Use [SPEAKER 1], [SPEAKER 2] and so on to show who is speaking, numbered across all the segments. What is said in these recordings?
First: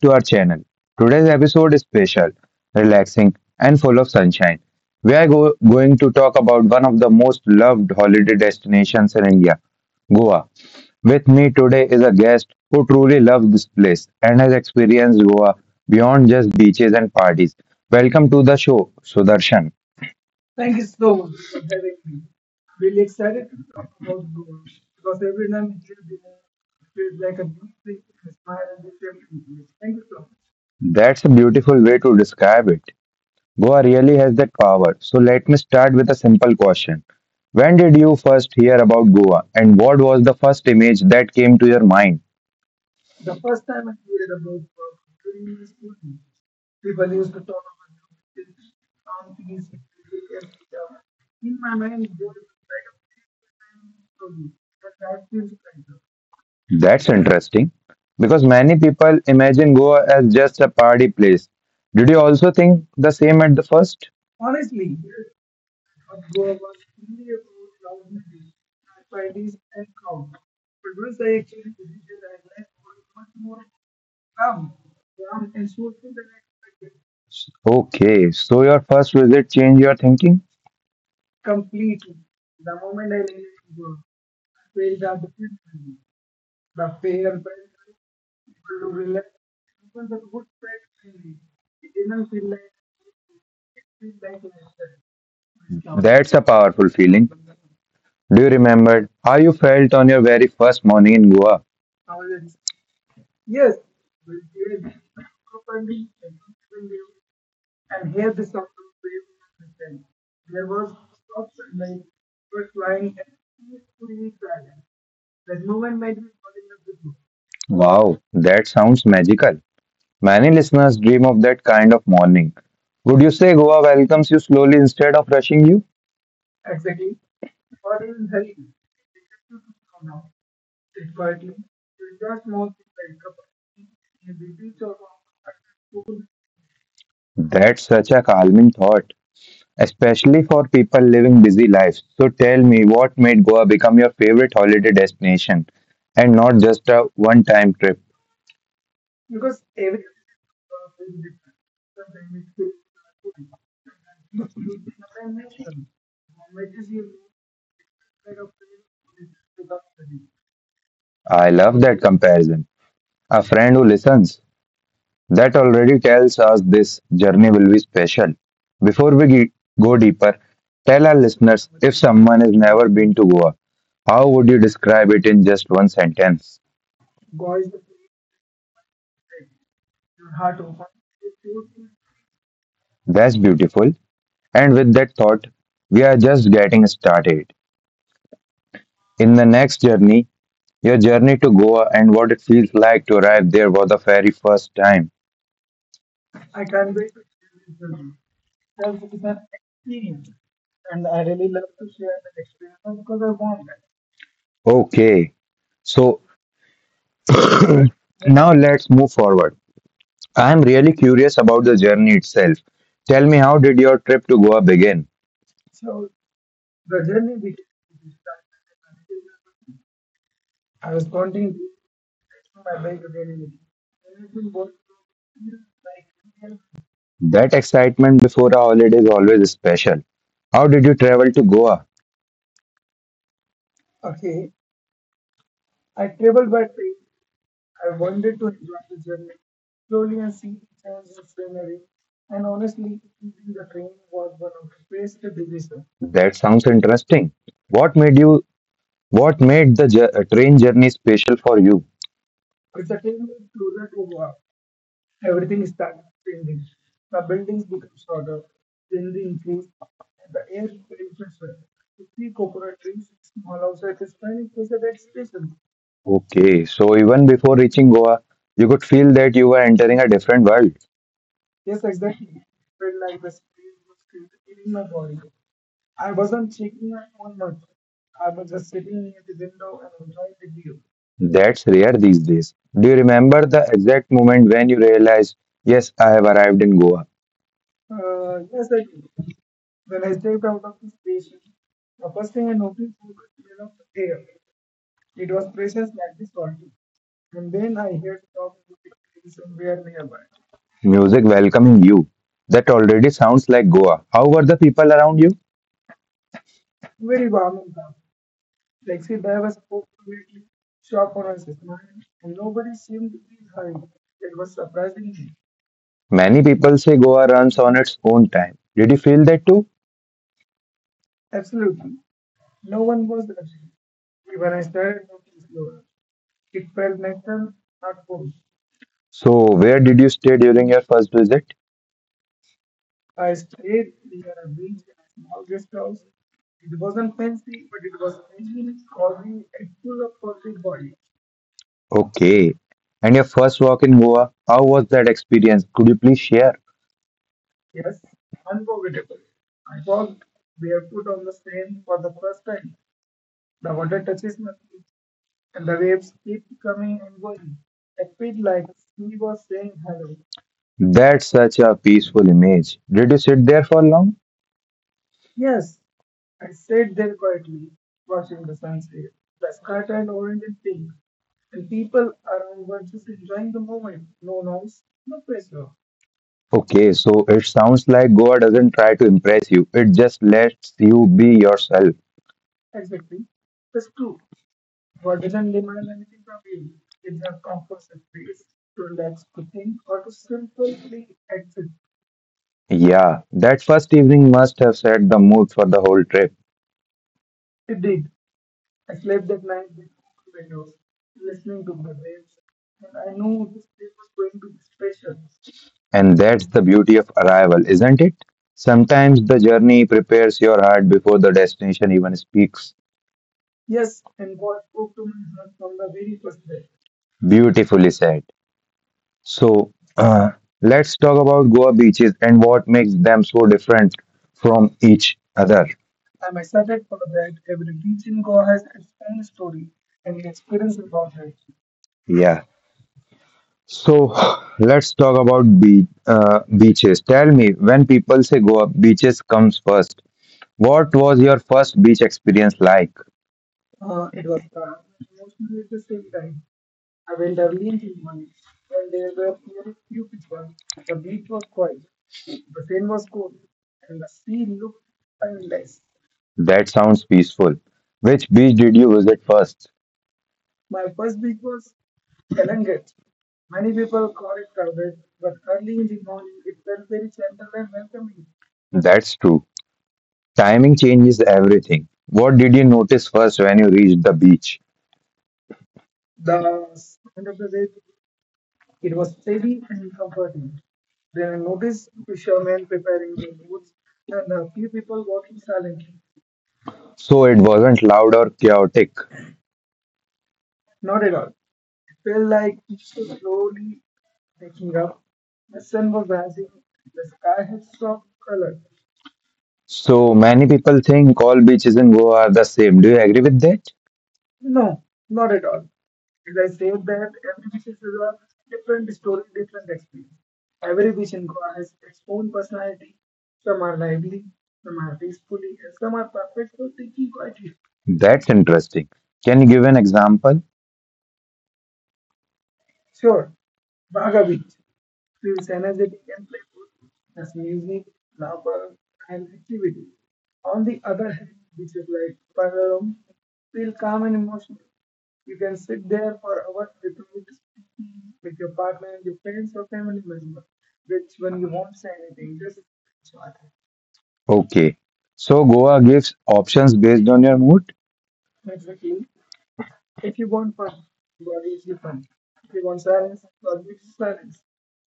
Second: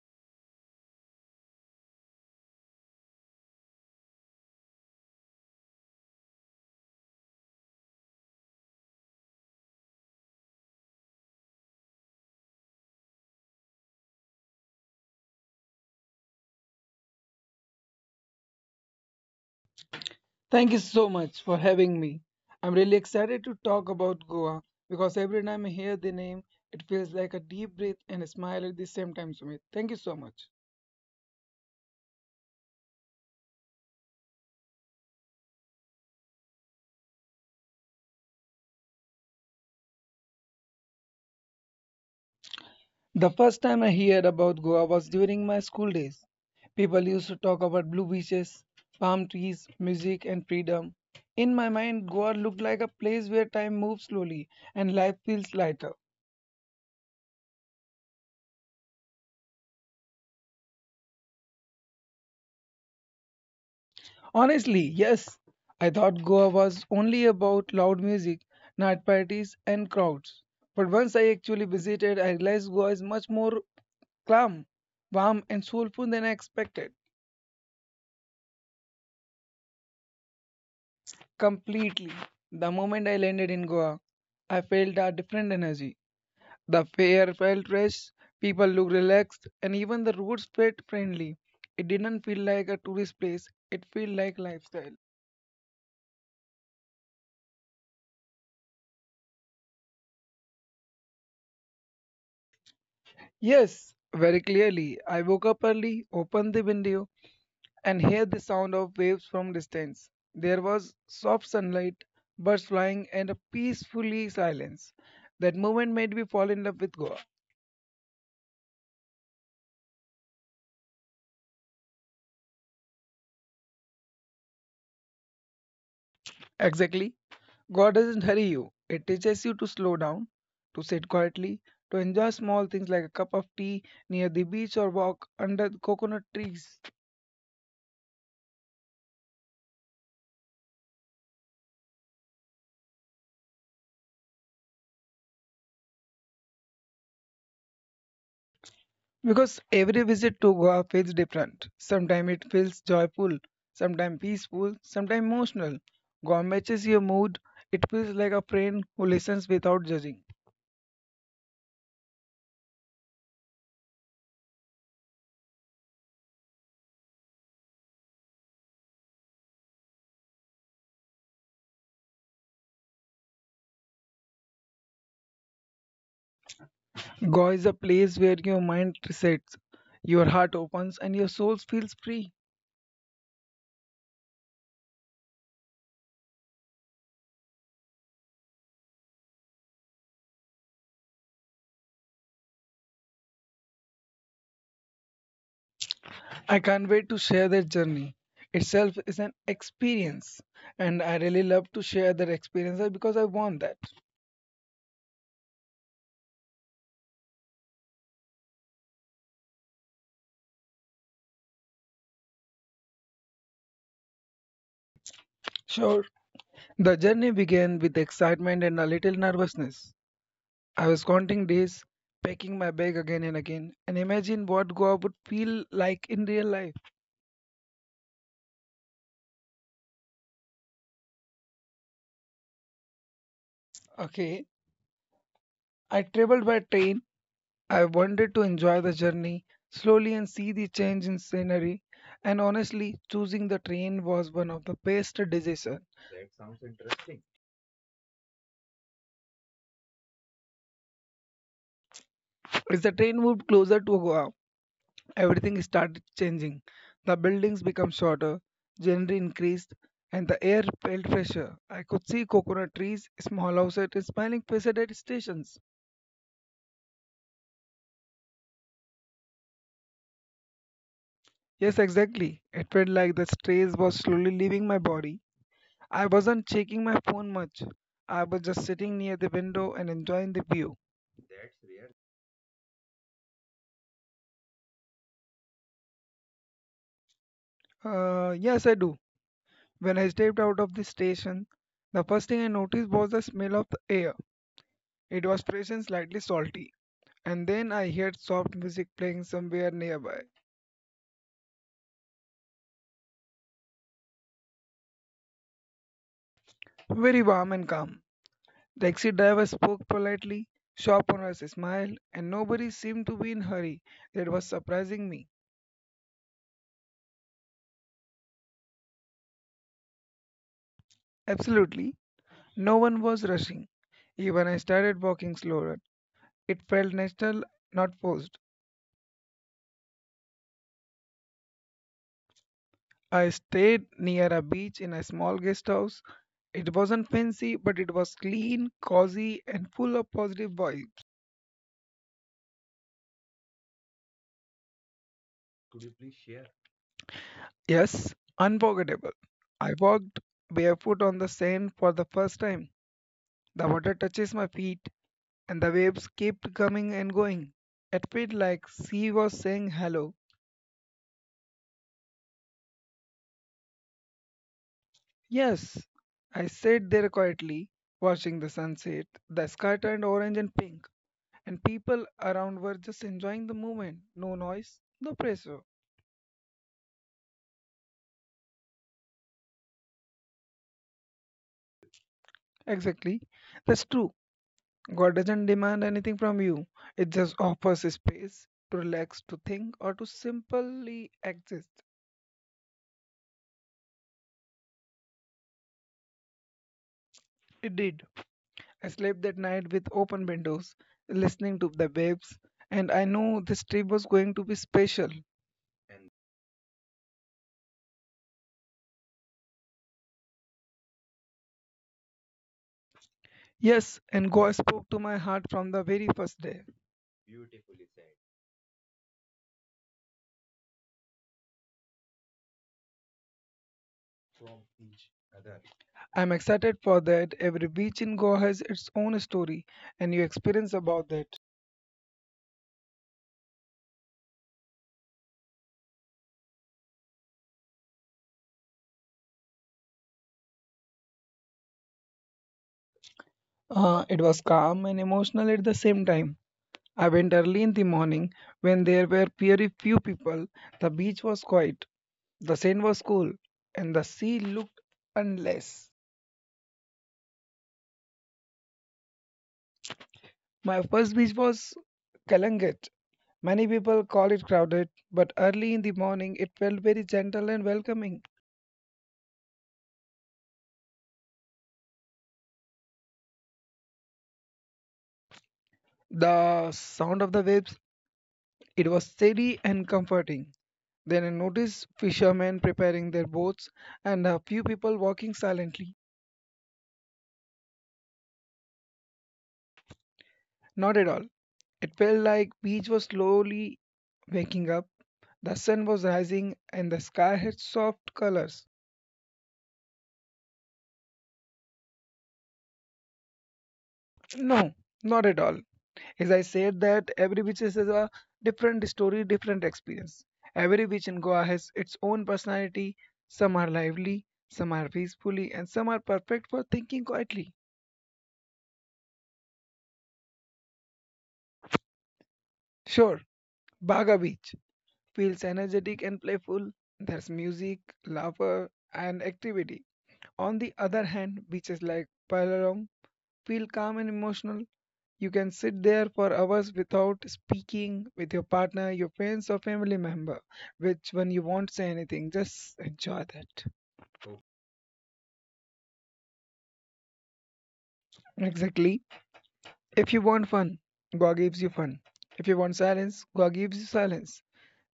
[SPEAKER 1] to our channel. Today's episode is special, relaxing and full of sunshine. We are going to talk about one of the most loved holiday destinations in India, Goa. With me today is a guest who truly loves this place and has experienced Goa beyond just beaches and parties. Welcome to the show, Sudarshan.
[SPEAKER 2] Thank you so much for having me. I'm really excited to talk about Goa because every time I hear the name, it feels like a deep breath and a smile at the same time, Sumit. Thank you so much.
[SPEAKER 1] That's a beautiful way to describe it. Goa really has that power. So let me start with a simple question. When did you first hear about Goa and what was the first image that came to your mind?
[SPEAKER 2] The first time I heard about Goa was during my school days. People used to talk about blue beaches, palm trees, music, and freedom. In my mind, Goa looked like a place where time moves slowly and life feels lighter.
[SPEAKER 1] That's interesting because many people imagine Goa as just a party place. Did you also think the same at the first?
[SPEAKER 2] Honestly, yes. I thought Goa was only about loud music, night parties, and crowds. But once I actually visited, I realized Goa is much more calm, warm, and soulful than I expected.
[SPEAKER 1] Okay, so your first visit changed your thinking?
[SPEAKER 2] Completely. The moment I landed in Goa, I felt a different energy. The air felt fresh, people looked relaxed, and even the roads felt friendly. It didn't feel like a tourist place, it felt like lifestyle.
[SPEAKER 1] That's a powerful feeling. Do you remember how you felt on your very first morning in Goa?
[SPEAKER 2] Yes, very clearly. I woke up early, opened the window, and heard the sound of waves from distance. There was soft sunlight, birds flying, and a peacefully silence. That moment made me fall in love with Goa.
[SPEAKER 1] Wow, that sounds magical. Many listeners dream of that kind of morning. Would you say Goa welcomes you slowly instead of rushing you?
[SPEAKER 2] Exactly. God doesn't hurry you. It teaches you to slow down, to sit quietly, to enjoy small things like a cup of tea near the beach or walk under coconut trees.
[SPEAKER 1] That's such a calming thought, especially for people living busy lives. So tell me, what made Goa become your favorite holiday destination and not just a one time trip?
[SPEAKER 2] Because every visit to Goa feels different. Sometimes it feels joyful, sometimes peaceful, sometimes emotional. Goa matches your mood. It feels like a friend who listens without judging.
[SPEAKER 1] I love that comparison. A friend who listens. That already tells us this journey will be special. Before we ge- go deeper, tell our listeners if someone has never been to Goa, how would you describe it in just one sentence?
[SPEAKER 2] Goa is a place where your mind resets, your heart opens, and your soul feels free.
[SPEAKER 1] That's beautiful. And with that thought, we are just getting started. In the next journey, your journey to Goa and what it feels like to arrive there for the very first time.
[SPEAKER 2] I can't wait to share that journey. Itself is an experience, and I really love to share that experience because I want that.
[SPEAKER 1] Okay, so now let's move forward. I'm really curious about the journey itself. Tell me, how did your trip to Goa begin?
[SPEAKER 2] Sure, the journey began with excitement and a little nervousness. I was counting days, packing my bag again and again, and imagine what Goa would feel like in real life.
[SPEAKER 1] That excitement before a holiday is always special. How did you travel to Goa?
[SPEAKER 2] Okay, I traveled by train. I wanted to enjoy the journey slowly and see the change in scenery. And honestly, choosing the train was one of the best decisions.
[SPEAKER 1] That sounds interesting. What made you? What made the train journey special for you?
[SPEAKER 2] As the train moved closer to Goa, everything started changing. The buildings became shorter, generally increased, and the air felt fresher. I could see coconut trees, small houses, and smiling faces at stations.
[SPEAKER 1] Okay, so even before reaching Goa, you could feel that you were entering a different world.
[SPEAKER 2] Yes, exactly. It felt like the stress was slowly leaving my body. I wasn't checking my phone much. I was just sitting near the window and enjoying the view.
[SPEAKER 1] That's rare these days. Do you remember the exact moment when you realized, yes, I have arrived in Goa?
[SPEAKER 2] Yes, I do. When I stepped out of the station, the first thing I noticed was the smell of the air. It was fresh and slightly salty. And then I heard soft music playing somewhere nearby,
[SPEAKER 1] Music welcoming you. That already sounds like Goa. How were the people around you?
[SPEAKER 2] very warm and calm. The taxi driver spoke politely, shop owners smiled, and nobody seemed to be in hurry. That was surprising me.
[SPEAKER 1] Many people say Goa runs on its own time. Did you feel that too?
[SPEAKER 2] Absolutely. No one was rushing. Even I started walking slower. It felt natural, not forced.
[SPEAKER 1] So, where did you stay during your first visit?
[SPEAKER 2] I stayed near a beach in a small guest house. It wasn't fancy, but it was clean, cozy, and full of positive vibes.
[SPEAKER 1] Okay. And your first walk in Goa, how was that experience? Could you please share?
[SPEAKER 2] Yes, unforgettable. I walked barefoot on the sand for the first time. The water touches my feet, and the waves kept coming and going. It felt like sea was saying hello.
[SPEAKER 1] That's such a peaceful image. Did you sit there for long?
[SPEAKER 2] Yes, I sat there quietly, watching the sunset. The sky turned orange and pink, and people around were just enjoying the moment. No noise, no pressure.
[SPEAKER 1] Okay, so it sounds like Goa doesn't try to impress you, it just lets you be yourself.
[SPEAKER 2] Exactly. That's true. God doesn't demand anything from you, it just offers space to relax, to think, or to simply exist.
[SPEAKER 1] Yeah, that first evening must have set the mood for the whole trip.
[SPEAKER 2] It did. I slept that night with open windows, listening to the waves, and I knew this trip was going to be special.
[SPEAKER 1] And that's the beauty of arrival, isn't it? Sometimes the journey prepares your heart before the destination even speaks.
[SPEAKER 2] Yes, and God spoke to my heart from the very first day.
[SPEAKER 1] Beautifully said. So, let's talk about Goa beaches and what makes them so different from each other.
[SPEAKER 2] I'm excited for that. Every beach in Goa has its own story and new experience about that.
[SPEAKER 1] Yeah. So, let's talk about beaches. Tell me, when people say Goa, beaches comes first. What was your first beach experience like?
[SPEAKER 2] It was calm and emotional at the same time. I went early in the morning when there were very few people. The beach was quiet, the sand was cool, and the sea looked endless.
[SPEAKER 1] That sounds peaceful. Which beach did you visit first?
[SPEAKER 2] My first beach was Kalangat. Many people call it crowded, but early in the morning it felt very gentle and welcoming.
[SPEAKER 1] That's true. Timing changes everything. What did you notice first when you reached the beach?
[SPEAKER 2] The sound of the waves it was steady and comforting. Then I noticed fishermen preparing their boats and a few people walking silently.
[SPEAKER 1] So it wasn't loud or chaotic.
[SPEAKER 2] Not at all. It felt like beach was slowly waking up. The sun was rising and the sky had soft colors.
[SPEAKER 1] So many people think all beaches in Goa are the same. Do you agree with that?
[SPEAKER 2] No, not at all. As I said that every beach is a different story, different experience. Every beach in Goa has its own personality. Some are lively, some are peacefully, and some are perfect for thinking quietly.
[SPEAKER 1] That's interesting. Can you give an example?
[SPEAKER 2] Sure, Baga Beach feels energetic and playful. There's music, laughter, and activity. On the other hand, beaches like Palarong feel calm and emotional. You can sit there for hours without speaking with your partner, your friends, or family member, which when you won't say anything, just enjoy that.
[SPEAKER 1] Okay. So Goa gives options based on your mood?
[SPEAKER 2] Exactly. If you want fun, Goa gives you fun. If you want silence, Goa gives you silence.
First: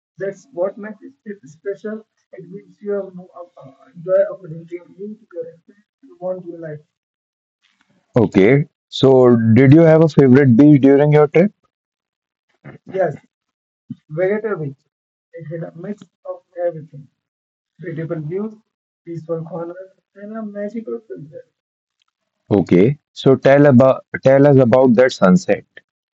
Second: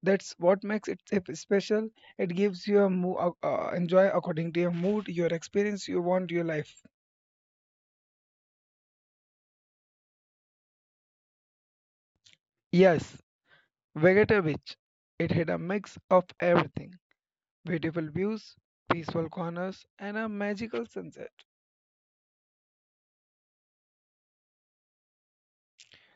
[SPEAKER 2] That's what makes special. It gives you a enjoy according to your mood, your experience you want, your life.
[SPEAKER 1] Okay. So did you have a favorite beach during your trip?
[SPEAKER 2] Yes, Vegeta Beach. It had a mix of everything beautiful views, peaceful corners, and a magical sunset.
[SPEAKER 1] Okay. So tell us about that sunset.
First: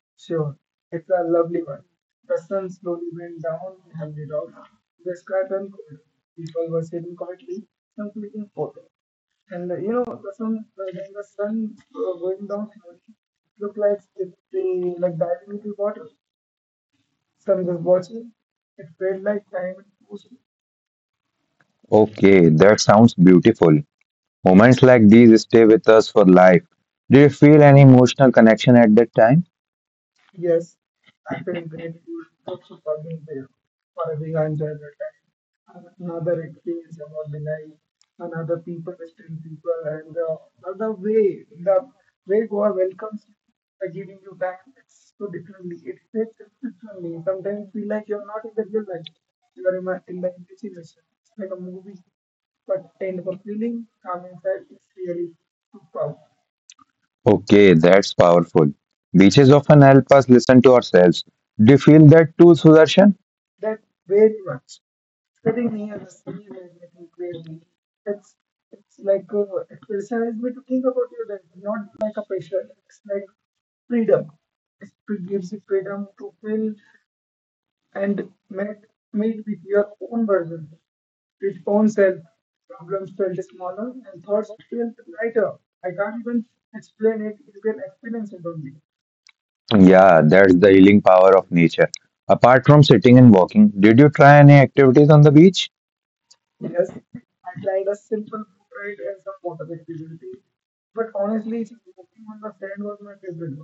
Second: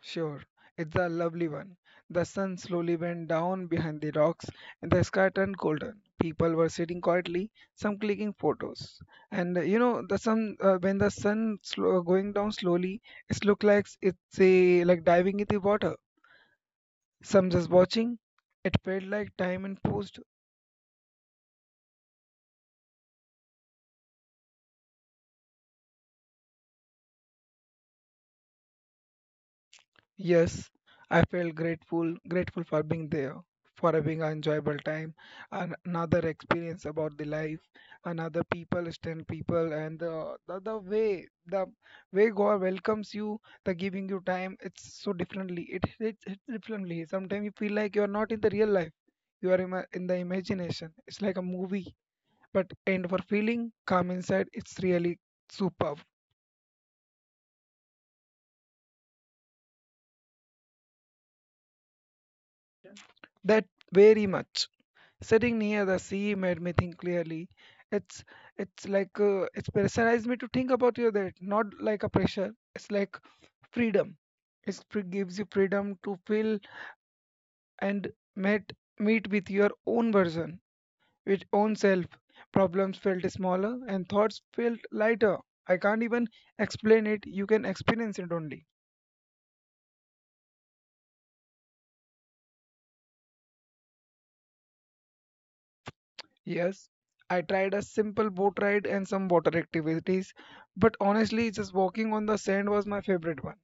[SPEAKER 2] Sure, it's a lovely one. The sun slowly went down behind the rocks and the sky turned golden. People were sitting quietly, some clicking photos. And you know, the sun when the sun slow, going down slowly, it looked like it's a like diving in the water. Some just watching. It felt like time and paused.
[SPEAKER 1] Okay, that sounds beautiful. Moments like these stay with us for life. Do you feel any emotional connection at that time?
[SPEAKER 2] Yes, I felt grateful, grateful for being there, for having an enjoyable time, and another experience about the life, another people, stand people, and the way the way God welcomes you, the giving you time, it's so differently. It hits differently. Sometimes you feel like you're not in the real life. You are in the imagination. It's like a movie, but and for feeling calm inside, it's really superb.
[SPEAKER 1] Okay, that's powerful. Beaches often help us listen to ourselves. Do you feel that too, Sudarshan?
[SPEAKER 2] That very much. Sitting near the sea made me think clearly. It's it's like it's pressurized me to think about you that not like a pressure. It's like freedom. It gives you freedom to feel and met meet with your own version, with own self. Problems felt smaller and thoughts felt lighter. I can't even explain it. You can experience it only.
[SPEAKER 1] Yeah, that's the healing power of nature. Apart from sitting and walking, did you try any activities on the beach?
[SPEAKER 2] Yes, I tried a simple boat ride and some water activities, but honestly, just walking on the sand was my favorite one.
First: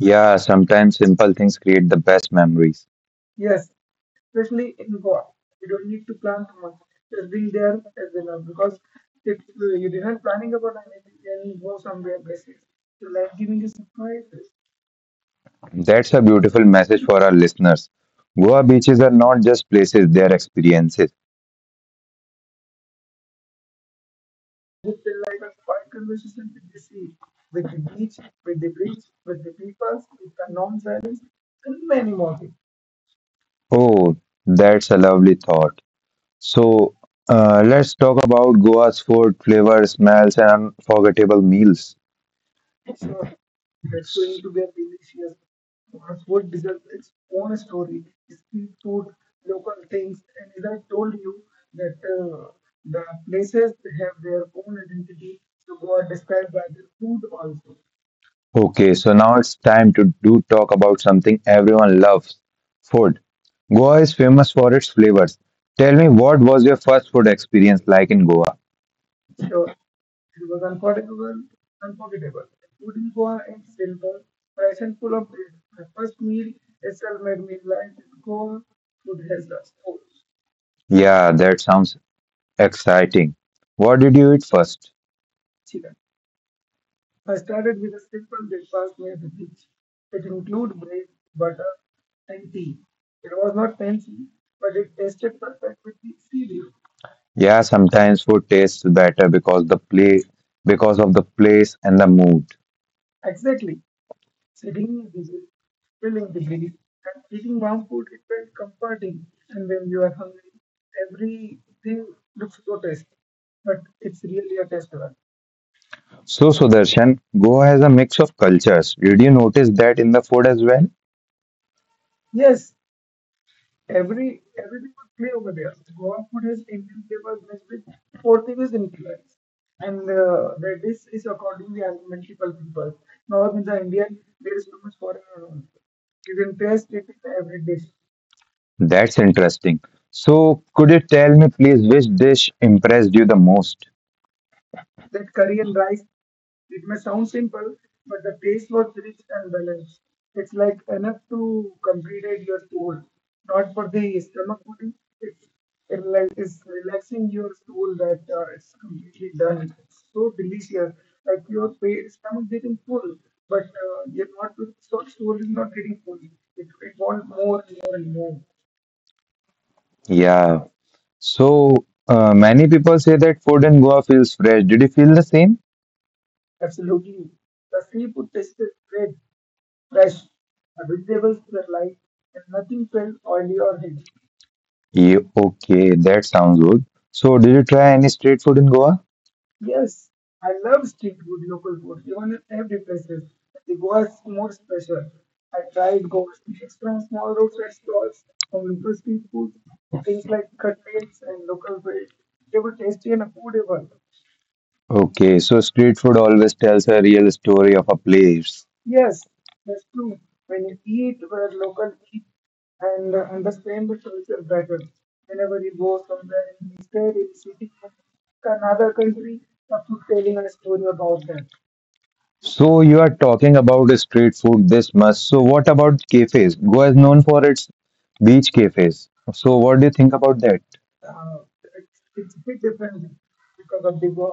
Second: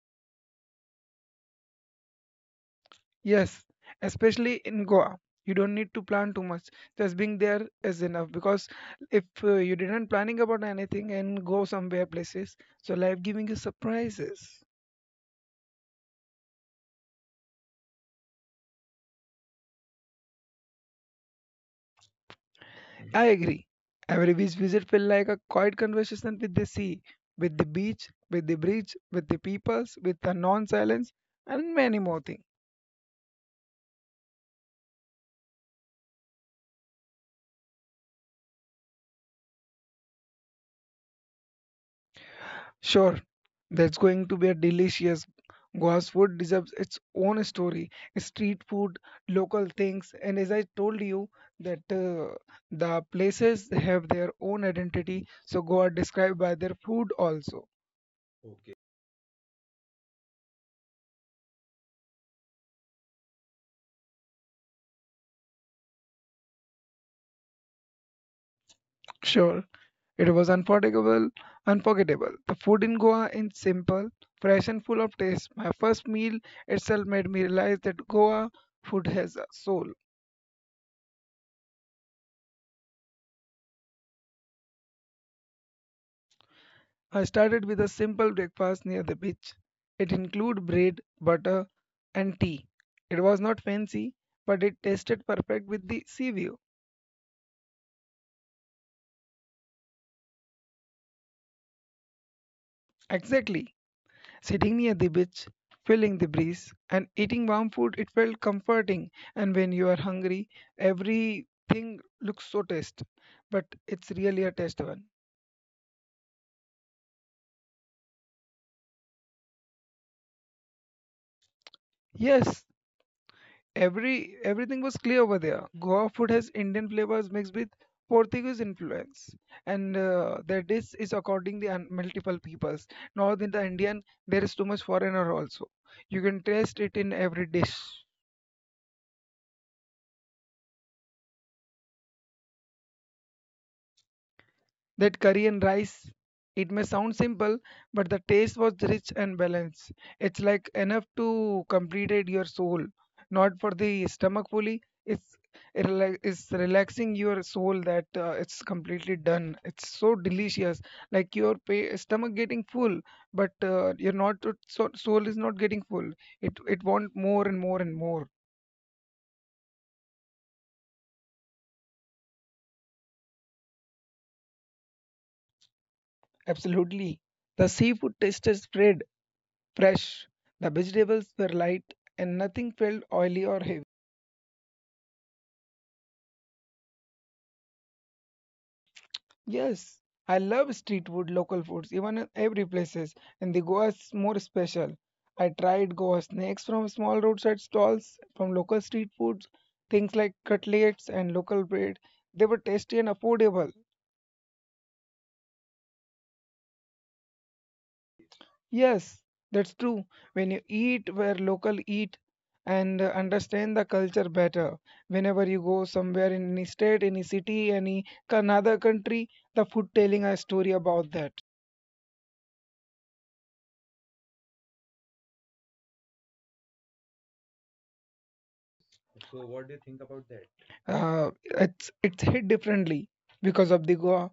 [SPEAKER 1] Yeah, sometimes simple things create the best memories.
[SPEAKER 2] Yes, especially in Goa. You don't need to plan too much. Just being there is enough because if you didn't planning about anything and go somewhere places, so life giving you surprises.
[SPEAKER 1] That's a beautiful message for our listeners. Goa beaches are not just places, they are experiences.
[SPEAKER 2] I agree. Every beach visit feel like a quiet conversation with the sea, with the beach, with the bridge, with the peoples, with the non-silence, and many more things.
[SPEAKER 1] Oh, that's a lovely thought. So, let's talk about Goa's food, flavor, smells, and unforgettable meals.
[SPEAKER 2] Sure, that's going to be a delicious. Goa's food deserves its own story. Street food, local things, and as I told you that the places have their own identity, so Goa are described by their food also.
[SPEAKER 1] Okay, so now it's time to do talk about something everyone loves, food. Goa is famous for its flavors. Tell me, what was your first food experience like in Goa?
[SPEAKER 2] Sure, it was unforgettable. The food in Goa is simple, fresh, and full of taste. My first meal itself made me realize that Goa food has a soul.
[SPEAKER 1] Yeah, that sounds exciting. What did you eat first?
[SPEAKER 2] I started with a simple breakfast near the beach. It included bread, butter, and tea. It was not fancy, but it tasted perfect with the sea view.
[SPEAKER 1] Yeah, sometimes food tastes better because of the place and the mood.
[SPEAKER 2] Exactly. Sitting near the beach, feeling the breeze, and eating warm food, it felt comforting. And when you are hungry, everything looks so taste, but it's really a taste one.
[SPEAKER 1] So, Sudarshan, Goa has a mix of cultures. Did you notice that in the food as well?
[SPEAKER 2] Yes, everything was clear over there. Goa food has Indian flavors mixed with Portuguese influence, and the dish is according the multiple peoples. North in the Indian, there is too much foreigner also. You can taste it in every dish.
[SPEAKER 1] That's interesting. So, could you tell me, please, which dish impressed you the most?
[SPEAKER 2] That curry and rice. It may sound simple, but the taste was rich and balanced. It's like enough to completed your soul, not for the stomach fully. It's relaxing your soul that it's completely done. It's so delicious, like your stomach getting full, but you're not so, soul is not getting full. It want more and more and more.
[SPEAKER 1] Yeah. So, many people say that food in Goa feels fresh. Did you feel the same?
[SPEAKER 2] Absolutely, the seafood taste is spread fresh. The vegetables were light and nothing felt oily or heavy.
[SPEAKER 1] Yeah, okay, that sounds good. So, did you try any street food in Goa?
[SPEAKER 2] Yes, I love street food, local foods, even in every places, and the Goa is more special. I tried Goa snacks from small roadside stalls, from local street foods, things like cutlets and local bread. They were tasty and affordable.
[SPEAKER 1] Okay, so street food always tells a real story of a place.
[SPEAKER 2] Yes, that's true. When you eat where local eat and understand the culture better, whenever you go somewhere in any state, any city, any another country, the food telling a story about that.
[SPEAKER 1] So you are talking about street food this much. So what about cafes? Goa is known for its beach cafes. So what do you think about that?
[SPEAKER 2] It's hit differently because of the Goa.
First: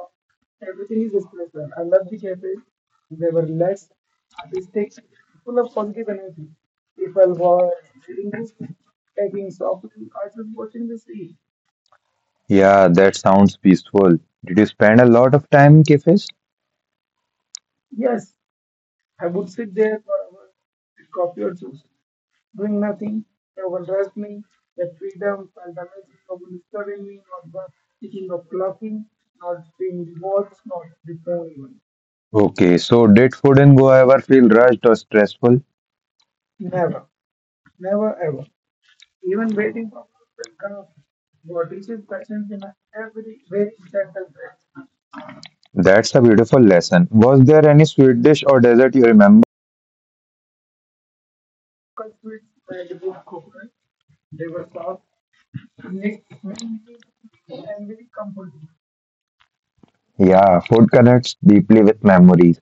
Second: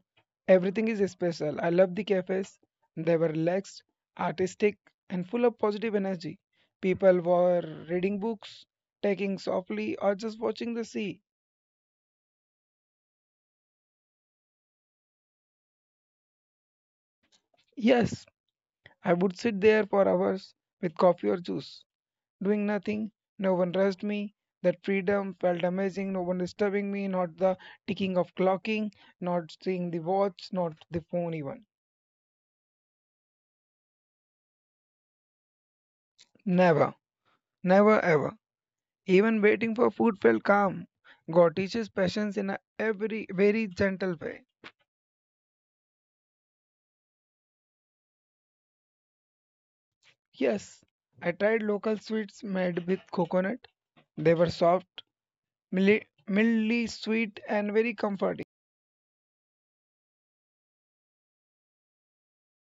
[SPEAKER 2] Everything is special. I love the cafes. They were relaxed, artistic, and full of positive energy. People were reading books, taking softly, or just watching the sea.
[SPEAKER 1] Yeah, that sounds peaceful. Did you spend a lot of time in cafes?
[SPEAKER 2] Yes, I would sit there for hours with coffee or juice, doing nothing. No one rushed me. That freedom felt amazing. No one disturbing me, not the ticking of clocking, not seeing the watch, not the phone even.
[SPEAKER 1] Okay, so did food in Goa ever feel rushed or stressful?
[SPEAKER 2] Never, never ever. Even waiting for food felt calm. God teaches patience in a every very gentle way.
[SPEAKER 1] That's a beautiful lesson. Was there any sweet dish or dessert you remember?
[SPEAKER 2] Yes, I tried local sweets made with coconut. They were soft, milli, mildly sweet, and very comforting.
[SPEAKER 1] Yeah, food connects deeply with memories.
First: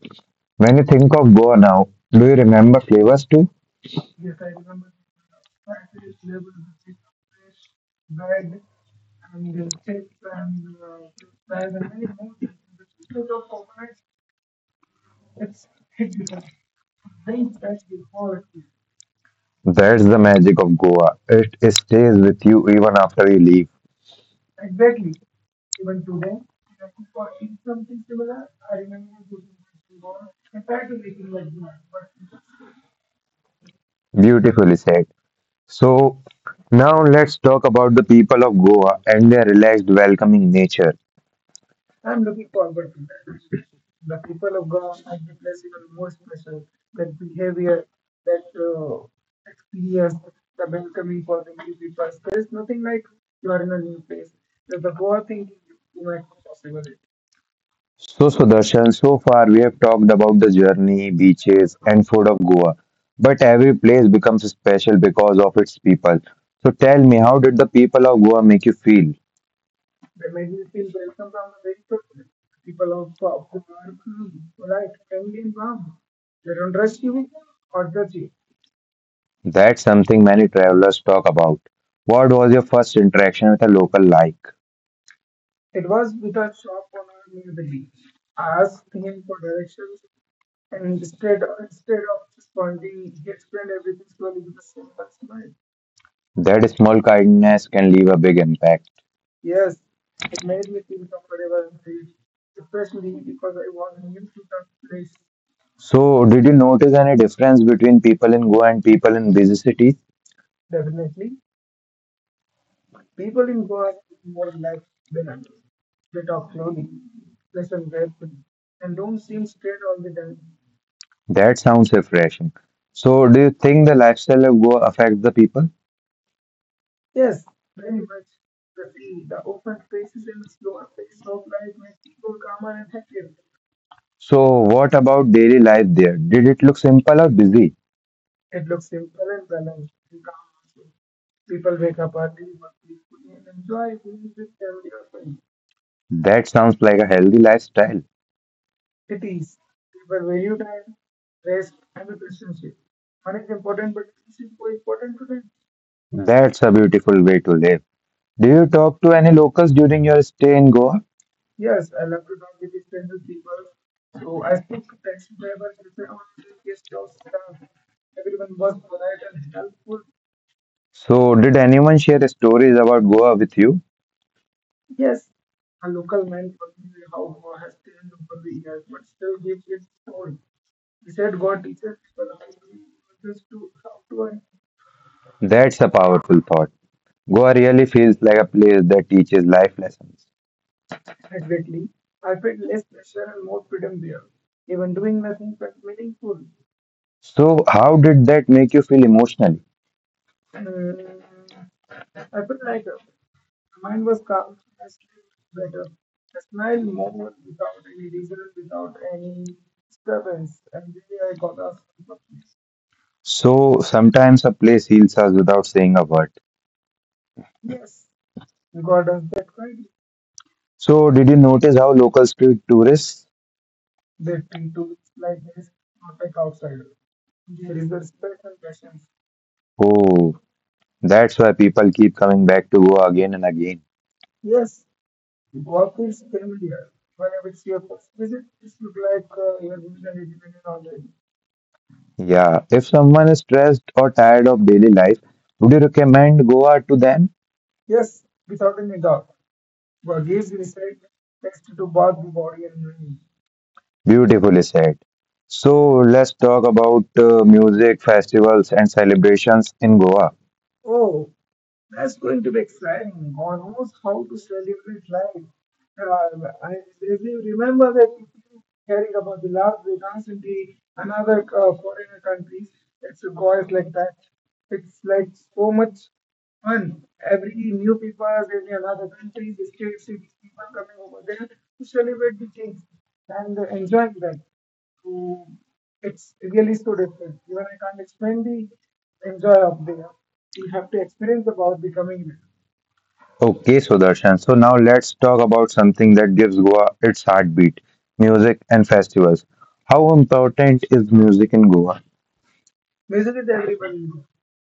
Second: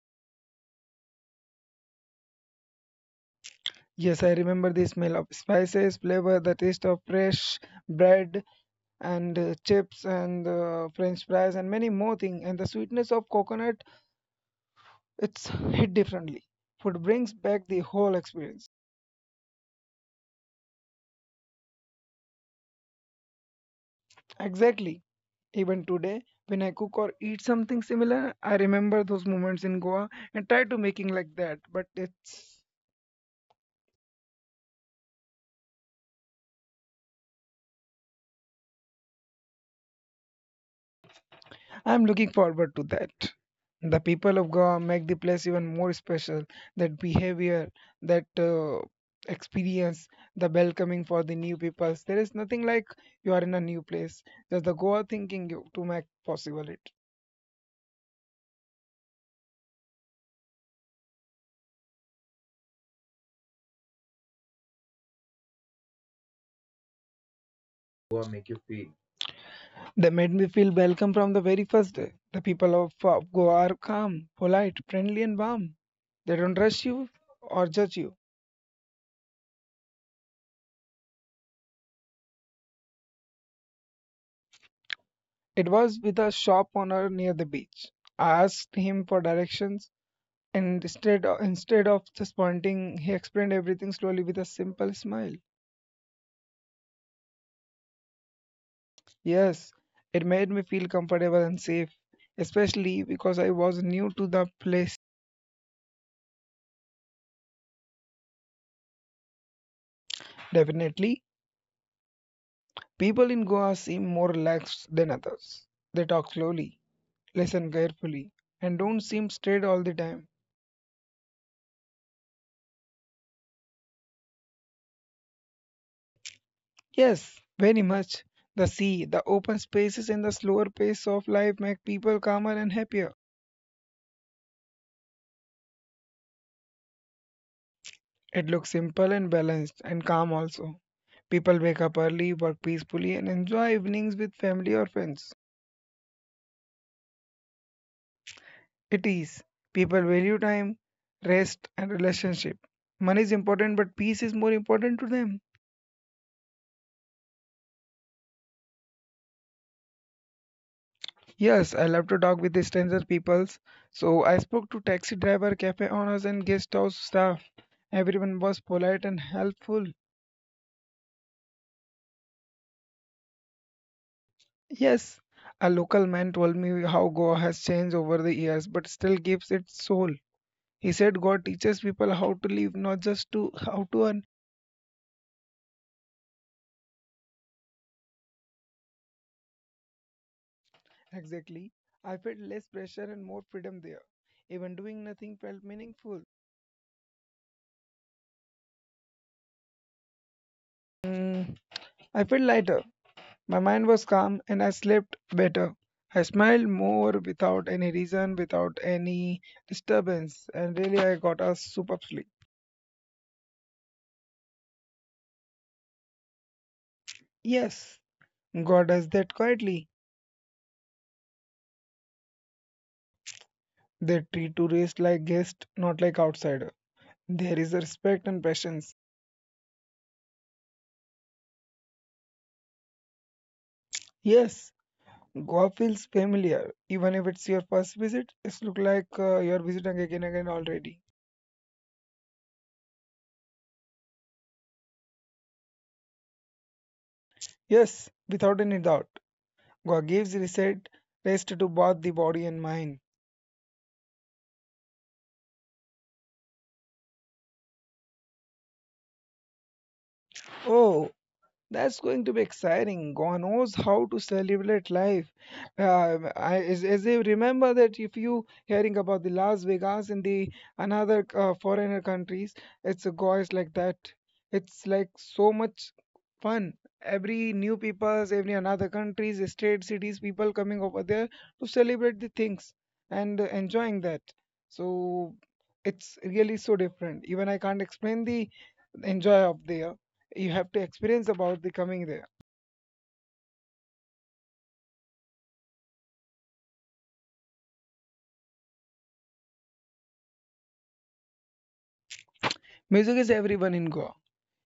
[SPEAKER 1] When you think of Goa now, do you remember flavors too?
[SPEAKER 2] Yes, I remember the smell of spices, flavor, the taste of fresh bread and chips and french fries and many more things. And the sweetness of coconut, it's hit differently. Food brings back the whole experience.
[SPEAKER 1] That's the magic of Goa. It stays with you even after you leave.
[SPEAKER 2] Exactly. Even today, when I cook or eat something similar, I remember those moments in Goa and try to making like that. But it's
[SPEAKER 1] Beautifully said. So, now let's talk about the people of Goa and their relaxed, welcoming nature.
[SPEAKER 2] I'm looking forward to that. The people of Goa make the place even more special. That behavior, that experience, the welcoming for the new peoples. There is nothing like you are in a new place. Just the Goa thinking you to make possible it.
[SPEAKER 1] So, Sudarshan, so far we have talked about the journey, beaches, and food of Goa. But every place becomes special because of its people. So, tell me, how did the people of Goa make you feel?
[SPEAKER 2] They made me feel welcome from the very first day. The people of Goa are calm, polite, friendly, and warm. They don't rush you or judge you.
[SPEAKER 1] That's something many travelers talk about. What was your first interaction with a local like?
[SPEAKER 2] It was with a shop owner near the beach. I asked him for directions. And instead of just pointing, he explained everything slowly with a simple smile.
[SPEAKER 1] That small kindness can leave a big impact.
[SPEAKER 2] Yes, it made me feel comfortable and safe, especially because I was new to the place.
[SPEAKER 1] So, did you notice any difference between people in Goa and people in busy cities?
[SPEAKER 2] Definitely, people in Goa seem more relaxed than others. They talk slowly, listen carefully, and don't seem straight all the time.
[SPEAKER 1] That sounds refreshing. So, do you think the lifestyle of Goa affects the people?
[SPEAKER 2] Yes, very much. The sea, the open spaces, and the slower pace of life make people calmer and happier.
[SPEAKER 1] So, what about daily life there? Did it look simple or busy?
[SPEAKER 2] It looks simple and balanced and calm also. People wake up early, work peacefully, and enjoy evenings with family or friends.
[SPEAKER 1] That sounds like a healthy lifestyle.
[SPEAKER 2] It is. People value time, rest, and relationship. Money is important, but peace is more important to them.
[SPEAKER 1] That's a beautiful way to live. Do you talk to any locals during your stay in Goa?
[SPEAKER 2] Yes, I love to talk with the stranger peoples. So I spoke to taxi driver, cafe owners, and guest house staff. Everyone was polite and helpful.
[SPEAKER 1] So, did anyone share stories about Goa with you?
[SPEAKER 2] Yes, a local man told me how Goa has changed over the years, but still gives its soul. He said God teaches people how to live, not just to how to earn.
[SPEAKER 1] That's a powerful thought. Goa really feels like a place that teaches life lessons.
[SPEAKER 2] Exactly. I felt less pressure and more freedom there. Even doing nothing felt meaningful.
[SPEAKER 1] So, how did that make you feel emotionally?
[SPEAKER 2] Mm, I felt lighter. My mind was calm and I slept better. I smiled more without any reason, without any disturbance, and really I got a super sleep.
[SPEAKER 1] So, sometimes a place heals us without saying a word.
[SPEAKER 2] Yes, God does that quietly.
[SPEAKER 1] So, did you notice how locals treat tourists?
[SPEAKER 2] They treat tourists like guests, not like outsider. There is a respect and patience.
[SPEAKER 1] Oh, that's why people keep coming back to Goa again and again.
[SPEAKER 2] Yes, Goa feels familiar, even if it's your first visit. It's look like you're visiting again and again already.
[SPEAKER 1] Yeah, if someone is stressed or tired of daily life, would you recommend Goa to them?
[SPEAKER 2] Yes, without any doubt. Goa gives reset, rest to both the body and mind.
[SPEAKER 1] Beautifully said. So, let's talk about music, festivals, and celebrations in Goa.
[SPEAKER 2] Oh, that's going to be exciting. God knows how to celebrate life. As I remember that if you hearing about the Las Vegas and the another foreigner countries, it's a guys like that. It's like so much fun. Every new peoples, every another countries, state, cities, people coming over there to celebrate the things and enjoying that. So it's really so different. Even I can't explain the enjoy of there you have to experience about the coming there.
[SPEAKER 1] Okay, Sudarshan. So now let's talk about something that gives Goa its heartbeat, music and festivals. How important is music in Goa?
[SPEAKER 2] Music is everyone in Goa.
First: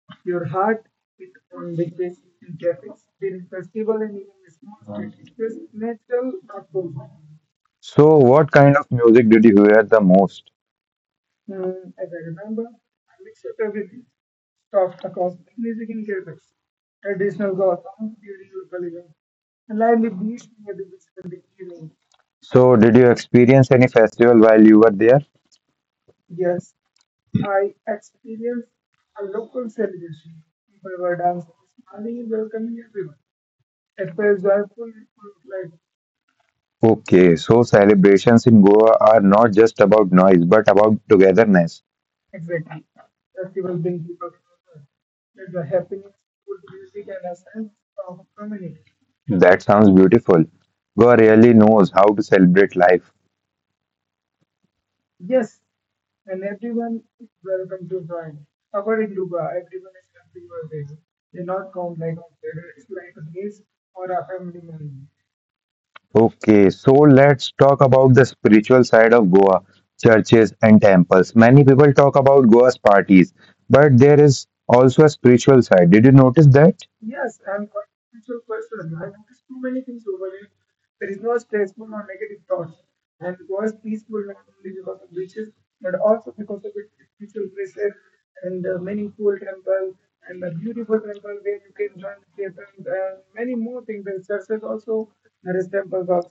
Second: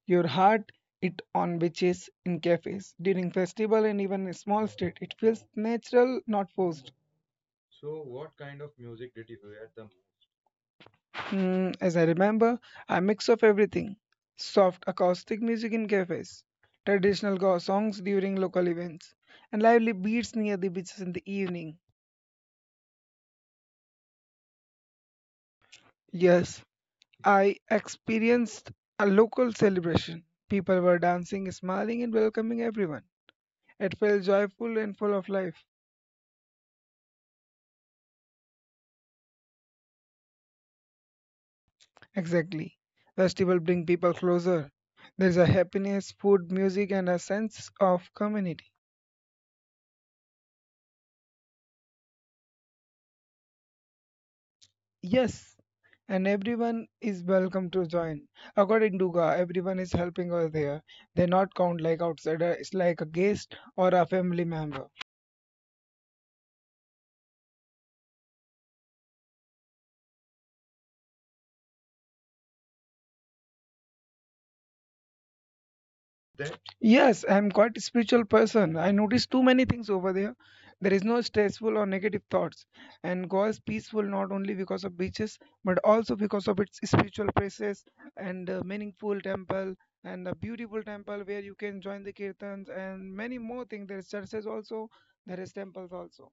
[SPEAKER 2] Your heart it on beaches, in cafes, during festival and even a small street. It feels natural, not forced.
[SPEAKER 1] So what kind of music did you hear the most?
[SPEAKER 2] As I remember, a mix of everything. Soft acoustic music in cafes, traditional Goa songs during local events, and lively beats near the beaches in the evening.
[SPEAKER 1] So did you experience any festival while you were there?
[SPEAKER 2] Yes, I experienced a local celebration. People were dancing, smiling, and welcoming everyone. It feels joyful and full of life.
[SPEAKER 1] Okay, so celebrations in Goa are not just about noise, but about togetherness.
[SPEAKER 2] Exactly. Festival bring people closer. There's a happiness, food, music, and a sense of community.
[SPEAKER 1] That sounds beautiful. Goa really knows how to celebrate life.
[SPEAKER 2] Yes, and everyone is welcome to join. According to Ga, everyone is helping us there. They not count like outsider. It's like a guest or a family member.
[SPEAKER 1] Okay, so let's talk about the spiritual side of Goa, churches and temples. Many people talk about Goa's parties, but there is also a spiritual side. Did you notice that?
[SPEAKER 2] Yes, I'm quite a spiritual person. I notice too many things over there. There is no stressful or negative thoughts. And Goa is peaceful not only because of beaches, but also because of its spiritual places and a meaningful temple and a beautiful temple where you can join the kirtans and many more things. There's churches also, there is temples also.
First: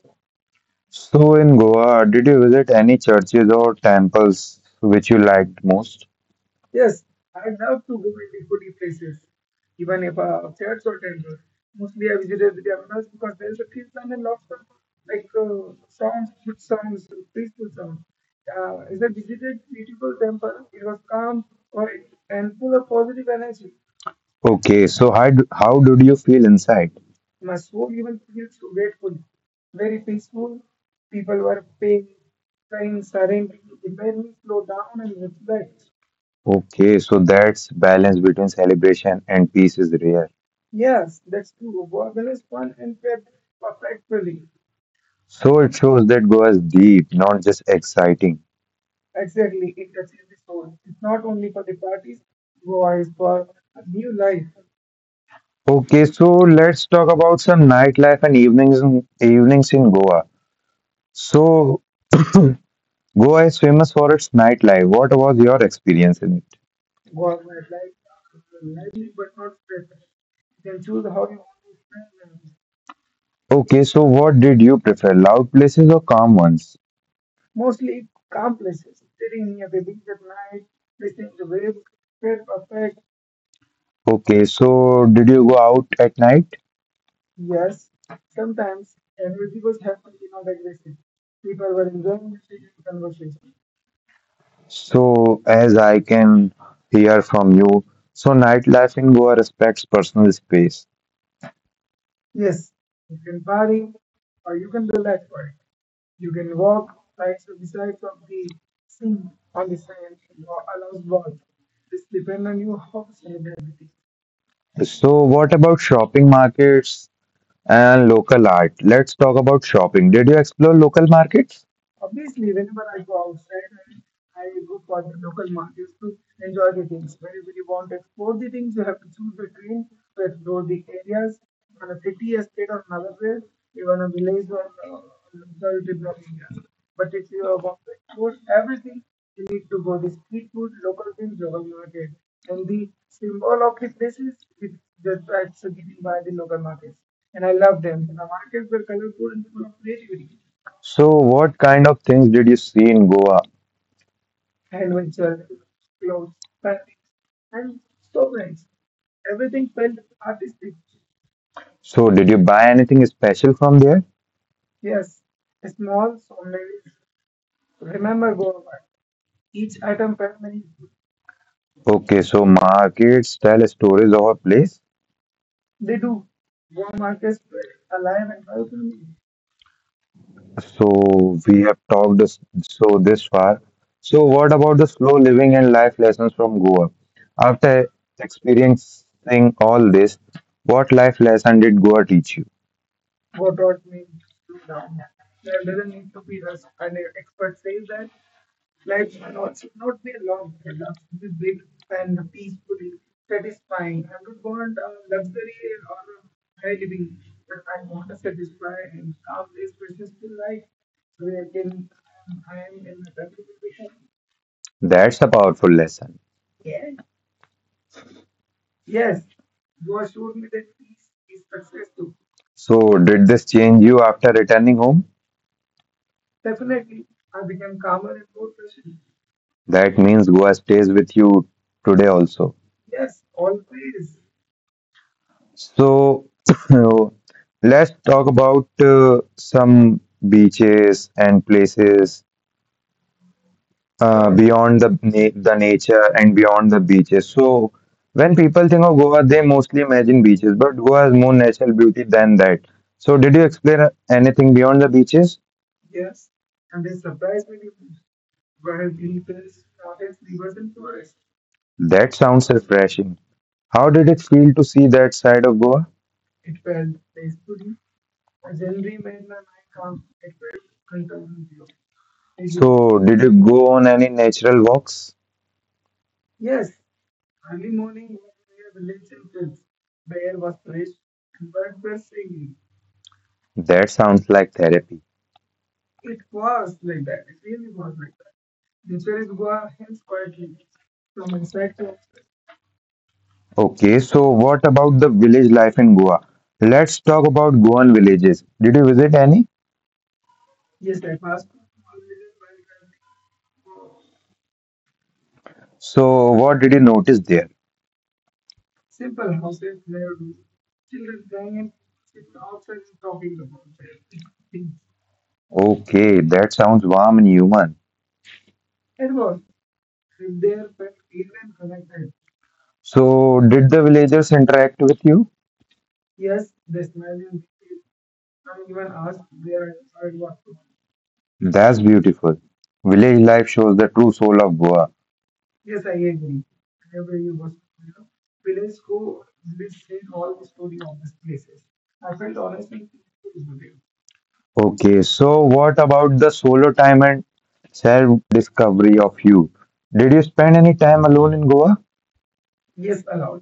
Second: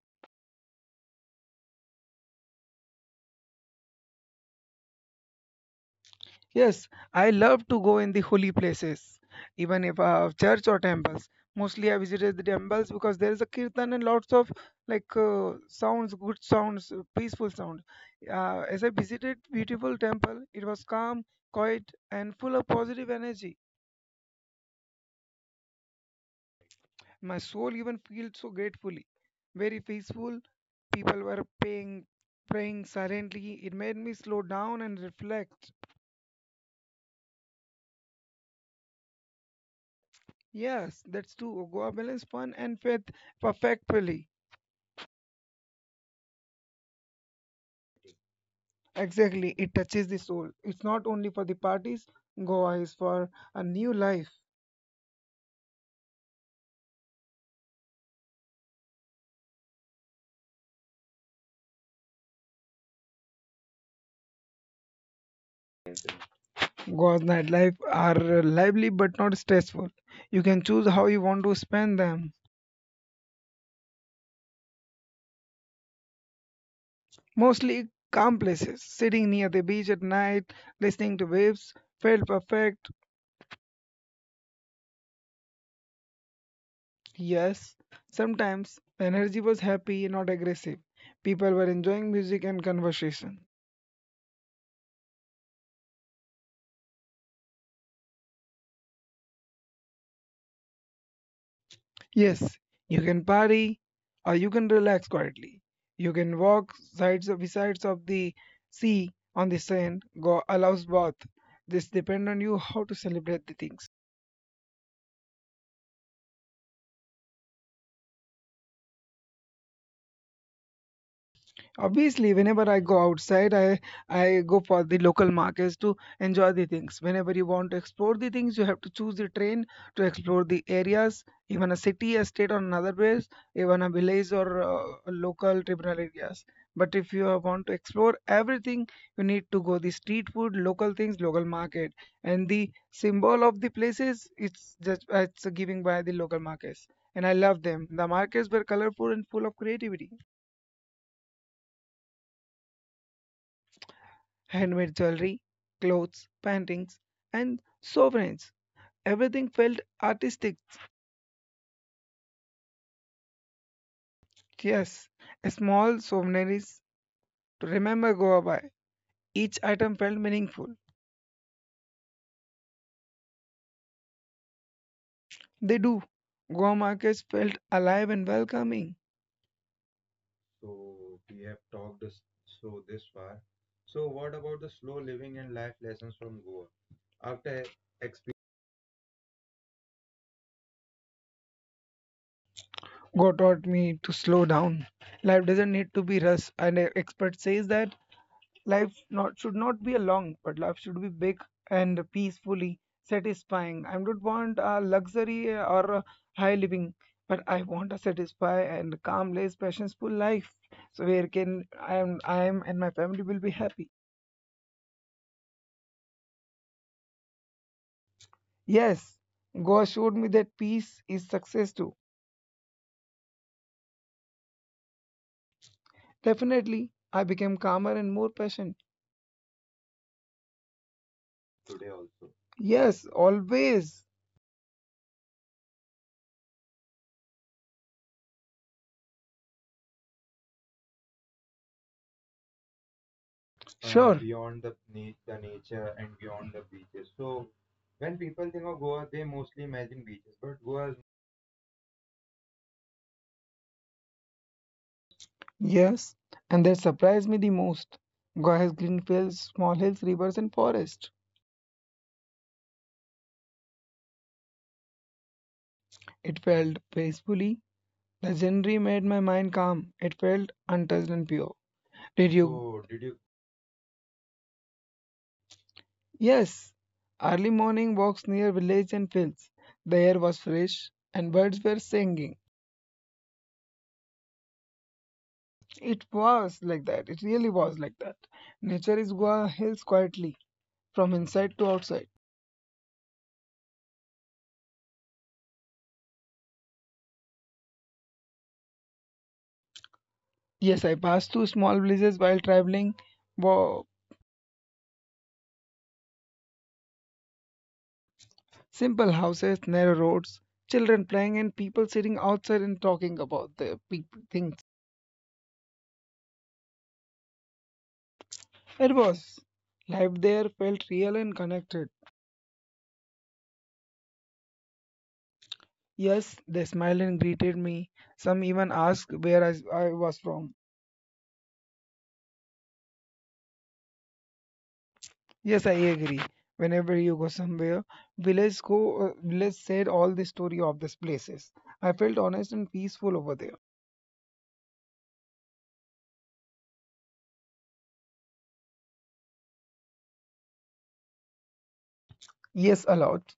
[SPEAKER 1] So in Goa, did you visit any churches or temples which you liked most?
[SPEAKER 2] Yes, I love to go in the holy places, even if church or temples. Mostly, I visited the temples because there is a kirtan and lots of like sounds, good sounds, peaceful sound. As I visited beautiful temple, it was calm, quiet, and full of positive energy.
[SPEAKER 1] Okay, so how did you feel inside?
[SPEAKER 2] My soul even felt so gratefully, very peaceful. People were paying, praying silently. It made me slow down and reflect.
[SPEAKER 1] Okay, so that's balance between celebration and peace is rare.
[SPEAKER 2] Yes, that's true. Goa balance fun and faith perfectly.
[SPEAKER 1] So it shows that Goa is deep, not just exciting.
[SPEAKER 2] Exactly, it touches the soul. It's not only for the parties, Goa is for a new life.
[SPEAKER 1] Okay, so let's talk about some nightlife and evenings in Goa. So Goa is famous for its nightlife. What was your experience in it?
[SPEAKER 2] Goa's nightlife are lively but not stressful. You can choose how you want to spend them.
[SPEAKER 1] Okay, so what did you prefer, loud places or calm ones?
[SPEAKER 2] Mostly calm places, sitting near the beach at night, listening to waves, felt perfect.
[SPEAKER 1] Okay, so did you go out at night?
[SPEAKER 2] Yes, sometimes the energy was happy, not aggressive. People were enjoying music and conversation.
[SPEAKER 1] So as I can hear from you, so nightlife in Goa respects personal space.
[SPEAKER 2] Yes, you can party or you can relax quietly. You can walk sides of besides of the sea on the sand go allows both. This depend on you how to celebrate the things.
[SPEAKER 1] So what about shopping markets and local art? Let's talk about shopping. Did you explore local markets?
[SPEAKER 2] Obviously, whenever I go outside, I go for the local markets to enjoy the things. Whenever you want to explore the things, you have to choose the train to explore the areas, even a city, a state, or another place, even a village or local tribal areas. But if you want to explore everything, you need to go the street food, local things, local market, and the symbol of the places it's just it's giving by the local markets, and I love them. The markets were colorful and full of creativity.
[SPEAKER 1] So, what kind of things did you see in Goa?
[SPEAKER 2] Handmade jewelry, clothes, paintings, and sovereigns. Everything felt artistic.
[SPEAKER 1] So, did you buy anything special from there?
[SPEAKER 2] Yes, a small souvenirs to remember Goa by. Each item felt meaningful.
[SPEAKER 1] Okay, so markets tell stories of a place.
[SPEAKER 2] They do. Goa markets felt alive and welcoming.
[SPEAKER 1] So, we have talked this, so this far. So, what about the slow living and life lessons from Goa? After experiencing all this, what life lesson did Goa teach you?
[SPEAKER 2] Goa taught me to slow down. Life doesn't need to be rushed, and an expert says that life not should not be a long, but life should be big and peacefully satisfying. I don't want a luxury or a high living, but I want a satisfied and calm, less passionful life. So where can I am and my family will be happy.
[SPEAKER 1] That's a powerful lesson.
[SPEAKER 2] Yes, God showed me that peace is success too.
[SPEAKER 1] So, did this change you after returning home?
[SPEAKER 2] Definitely, I became calmer and more patient.
[SPEAKER 1] That means Goa stays with you today also.
[SPEAKER 2] Yes, always.
[SPEAKER 1] So let's talk about some beaches and places
[SPEAKER 2] Sure.
[SPEAKER 1] beyond the nature and beyond the beaches. So when people think of Goa, they mostly imagine beaches, but Goa has more natural beauty than that. So did you explain anything beyond the beaches?
[SPEAKER 2] Yes, and that surprised me the most. Goa has green fields, small hills, rivers, and forest.
[SPEAKER 1] That sounds refreshing. How did it feel to see that side of Goa?
[SPEAKER 2] It felt peacefully. The scenery made my mind calm. It felt untouched and pure. Did you?
[SPEAKER 1] So did you go on any natural walks?
[SPEAKER 2] Yes. Early morning walks near village and fields. The air was fresh and birds were singing.
[SPEAKER 1] That sounds like therapy.
[SPEAKER 2] It was like that. It really was like that. Nature is Goa hills quietly, from inside to outside.
[SPEAKER 1] Okay, so what about the village life in Goa? Let's talk about Goan villages. Did you visit any?
[SPEAKER 2] Yes, I passed through small villages while traveling.
[SPEAKER 1] So, what did you notice there?
[SPEAKER 2] Simple houses, narrow roads, children playing, and people sitting outside and talking about their things.
[SPEAKER 1] Okay, that sounds warm and human.
[SPEAKER 2] It was. Life there felt real and connected.
[SPEAKER 1] So, did the villagers interact with you?
[SPEAKER 2] Yes, they smiled and greeted me. Some even asked where I was from.
[SPEAKER 1] That's beautiful. Village life shows the true soul of Goa.
[SPEAKER 2] Yes, I agree. Whenever you go somewhere, village said all the story of these places. I felt honest and peaceful over there.
[SPEAKER 1] Okay, so what about the solo time and self discovery of you? Did you spend any time alone in Goa?
[SPEAKER 2] Yes, a lot.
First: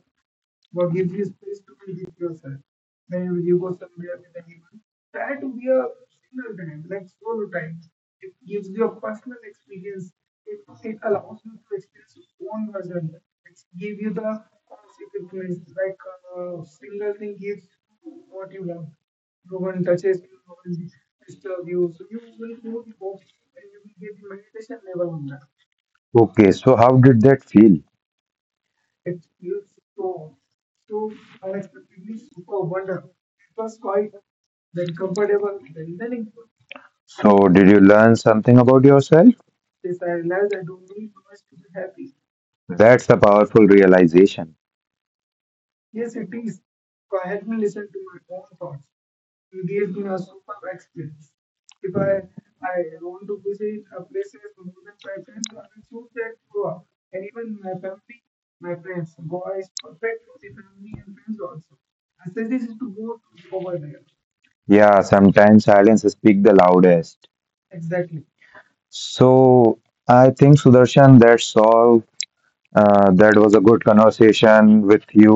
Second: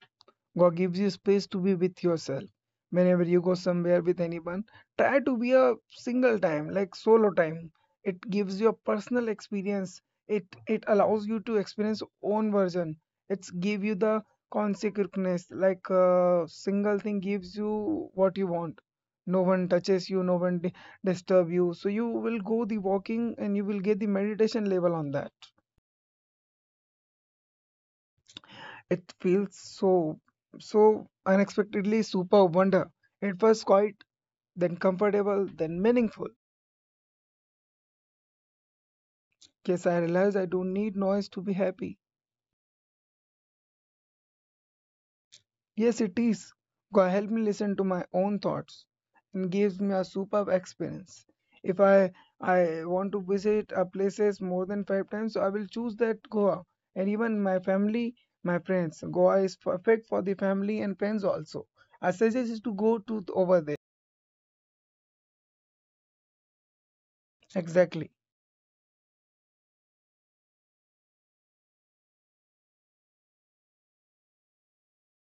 [SPEAKER 2] God gives you space to be with yourself. Whenever you go somewhere with anyone, try to be a single time, like solo time. It gives you a personal experience. It allows you to experience own version. It's give you the consequence, like a single thing gives you what you want. No one touches you, no one di- disturb you. So you will go the walking and you will get the meditation level on that.
[SPEAKER 1] Okay, so how did that feel?
[SPEAKER 2] It feels so, so unexpectedly super wonder. It was quite then comfortable, then meaningful.
[SPEAKER 1] So, did you learn something about yourself?
[SPEAKER 2] Yes, I realize I don't need noise to be happy.
[SPEAKER 1] That's a powerful realization.
[SPEAKER 2] Yes, it is. God help me listen to my own thoughts and gives me a superb experience. If I want to visit a places more than 5 times, so I will choose that Goa. And even my family, my friends, Goa is perfect for the family and friends also. I suggest is to go to over there.
[SPEAKER 1] Yeah, sometimes silence speak the loudest.
[SPEAKER 2] Exactly.
[SPEAKER 1] So I think Sudarshan, that's all. That was a good conversation with you.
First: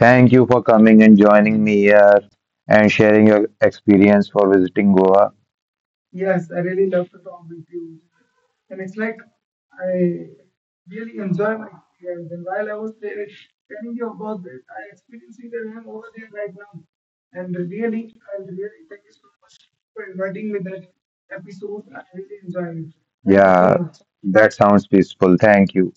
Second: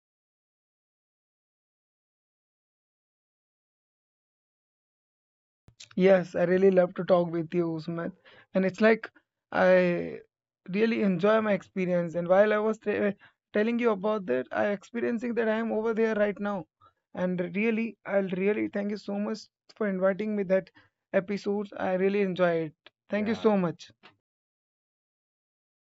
[SPEAKER 1] Thank you for coming and joining me here and sharing your experience for visiting Goa.
[SPEAKER 2] Yes, I really love to talk with you, Usman. And it's like I really enjoy my experience. And while I was telling you about that, I experiencing that I am over there right now. And really, I'll really thank you so much for inviting me that episode. I really enjoy it. Thank you so
[SPEAKER 1] Yeah,
[SPEAKER 2] much.
[SPEAKER 1] that sounds peaceful. Thank you.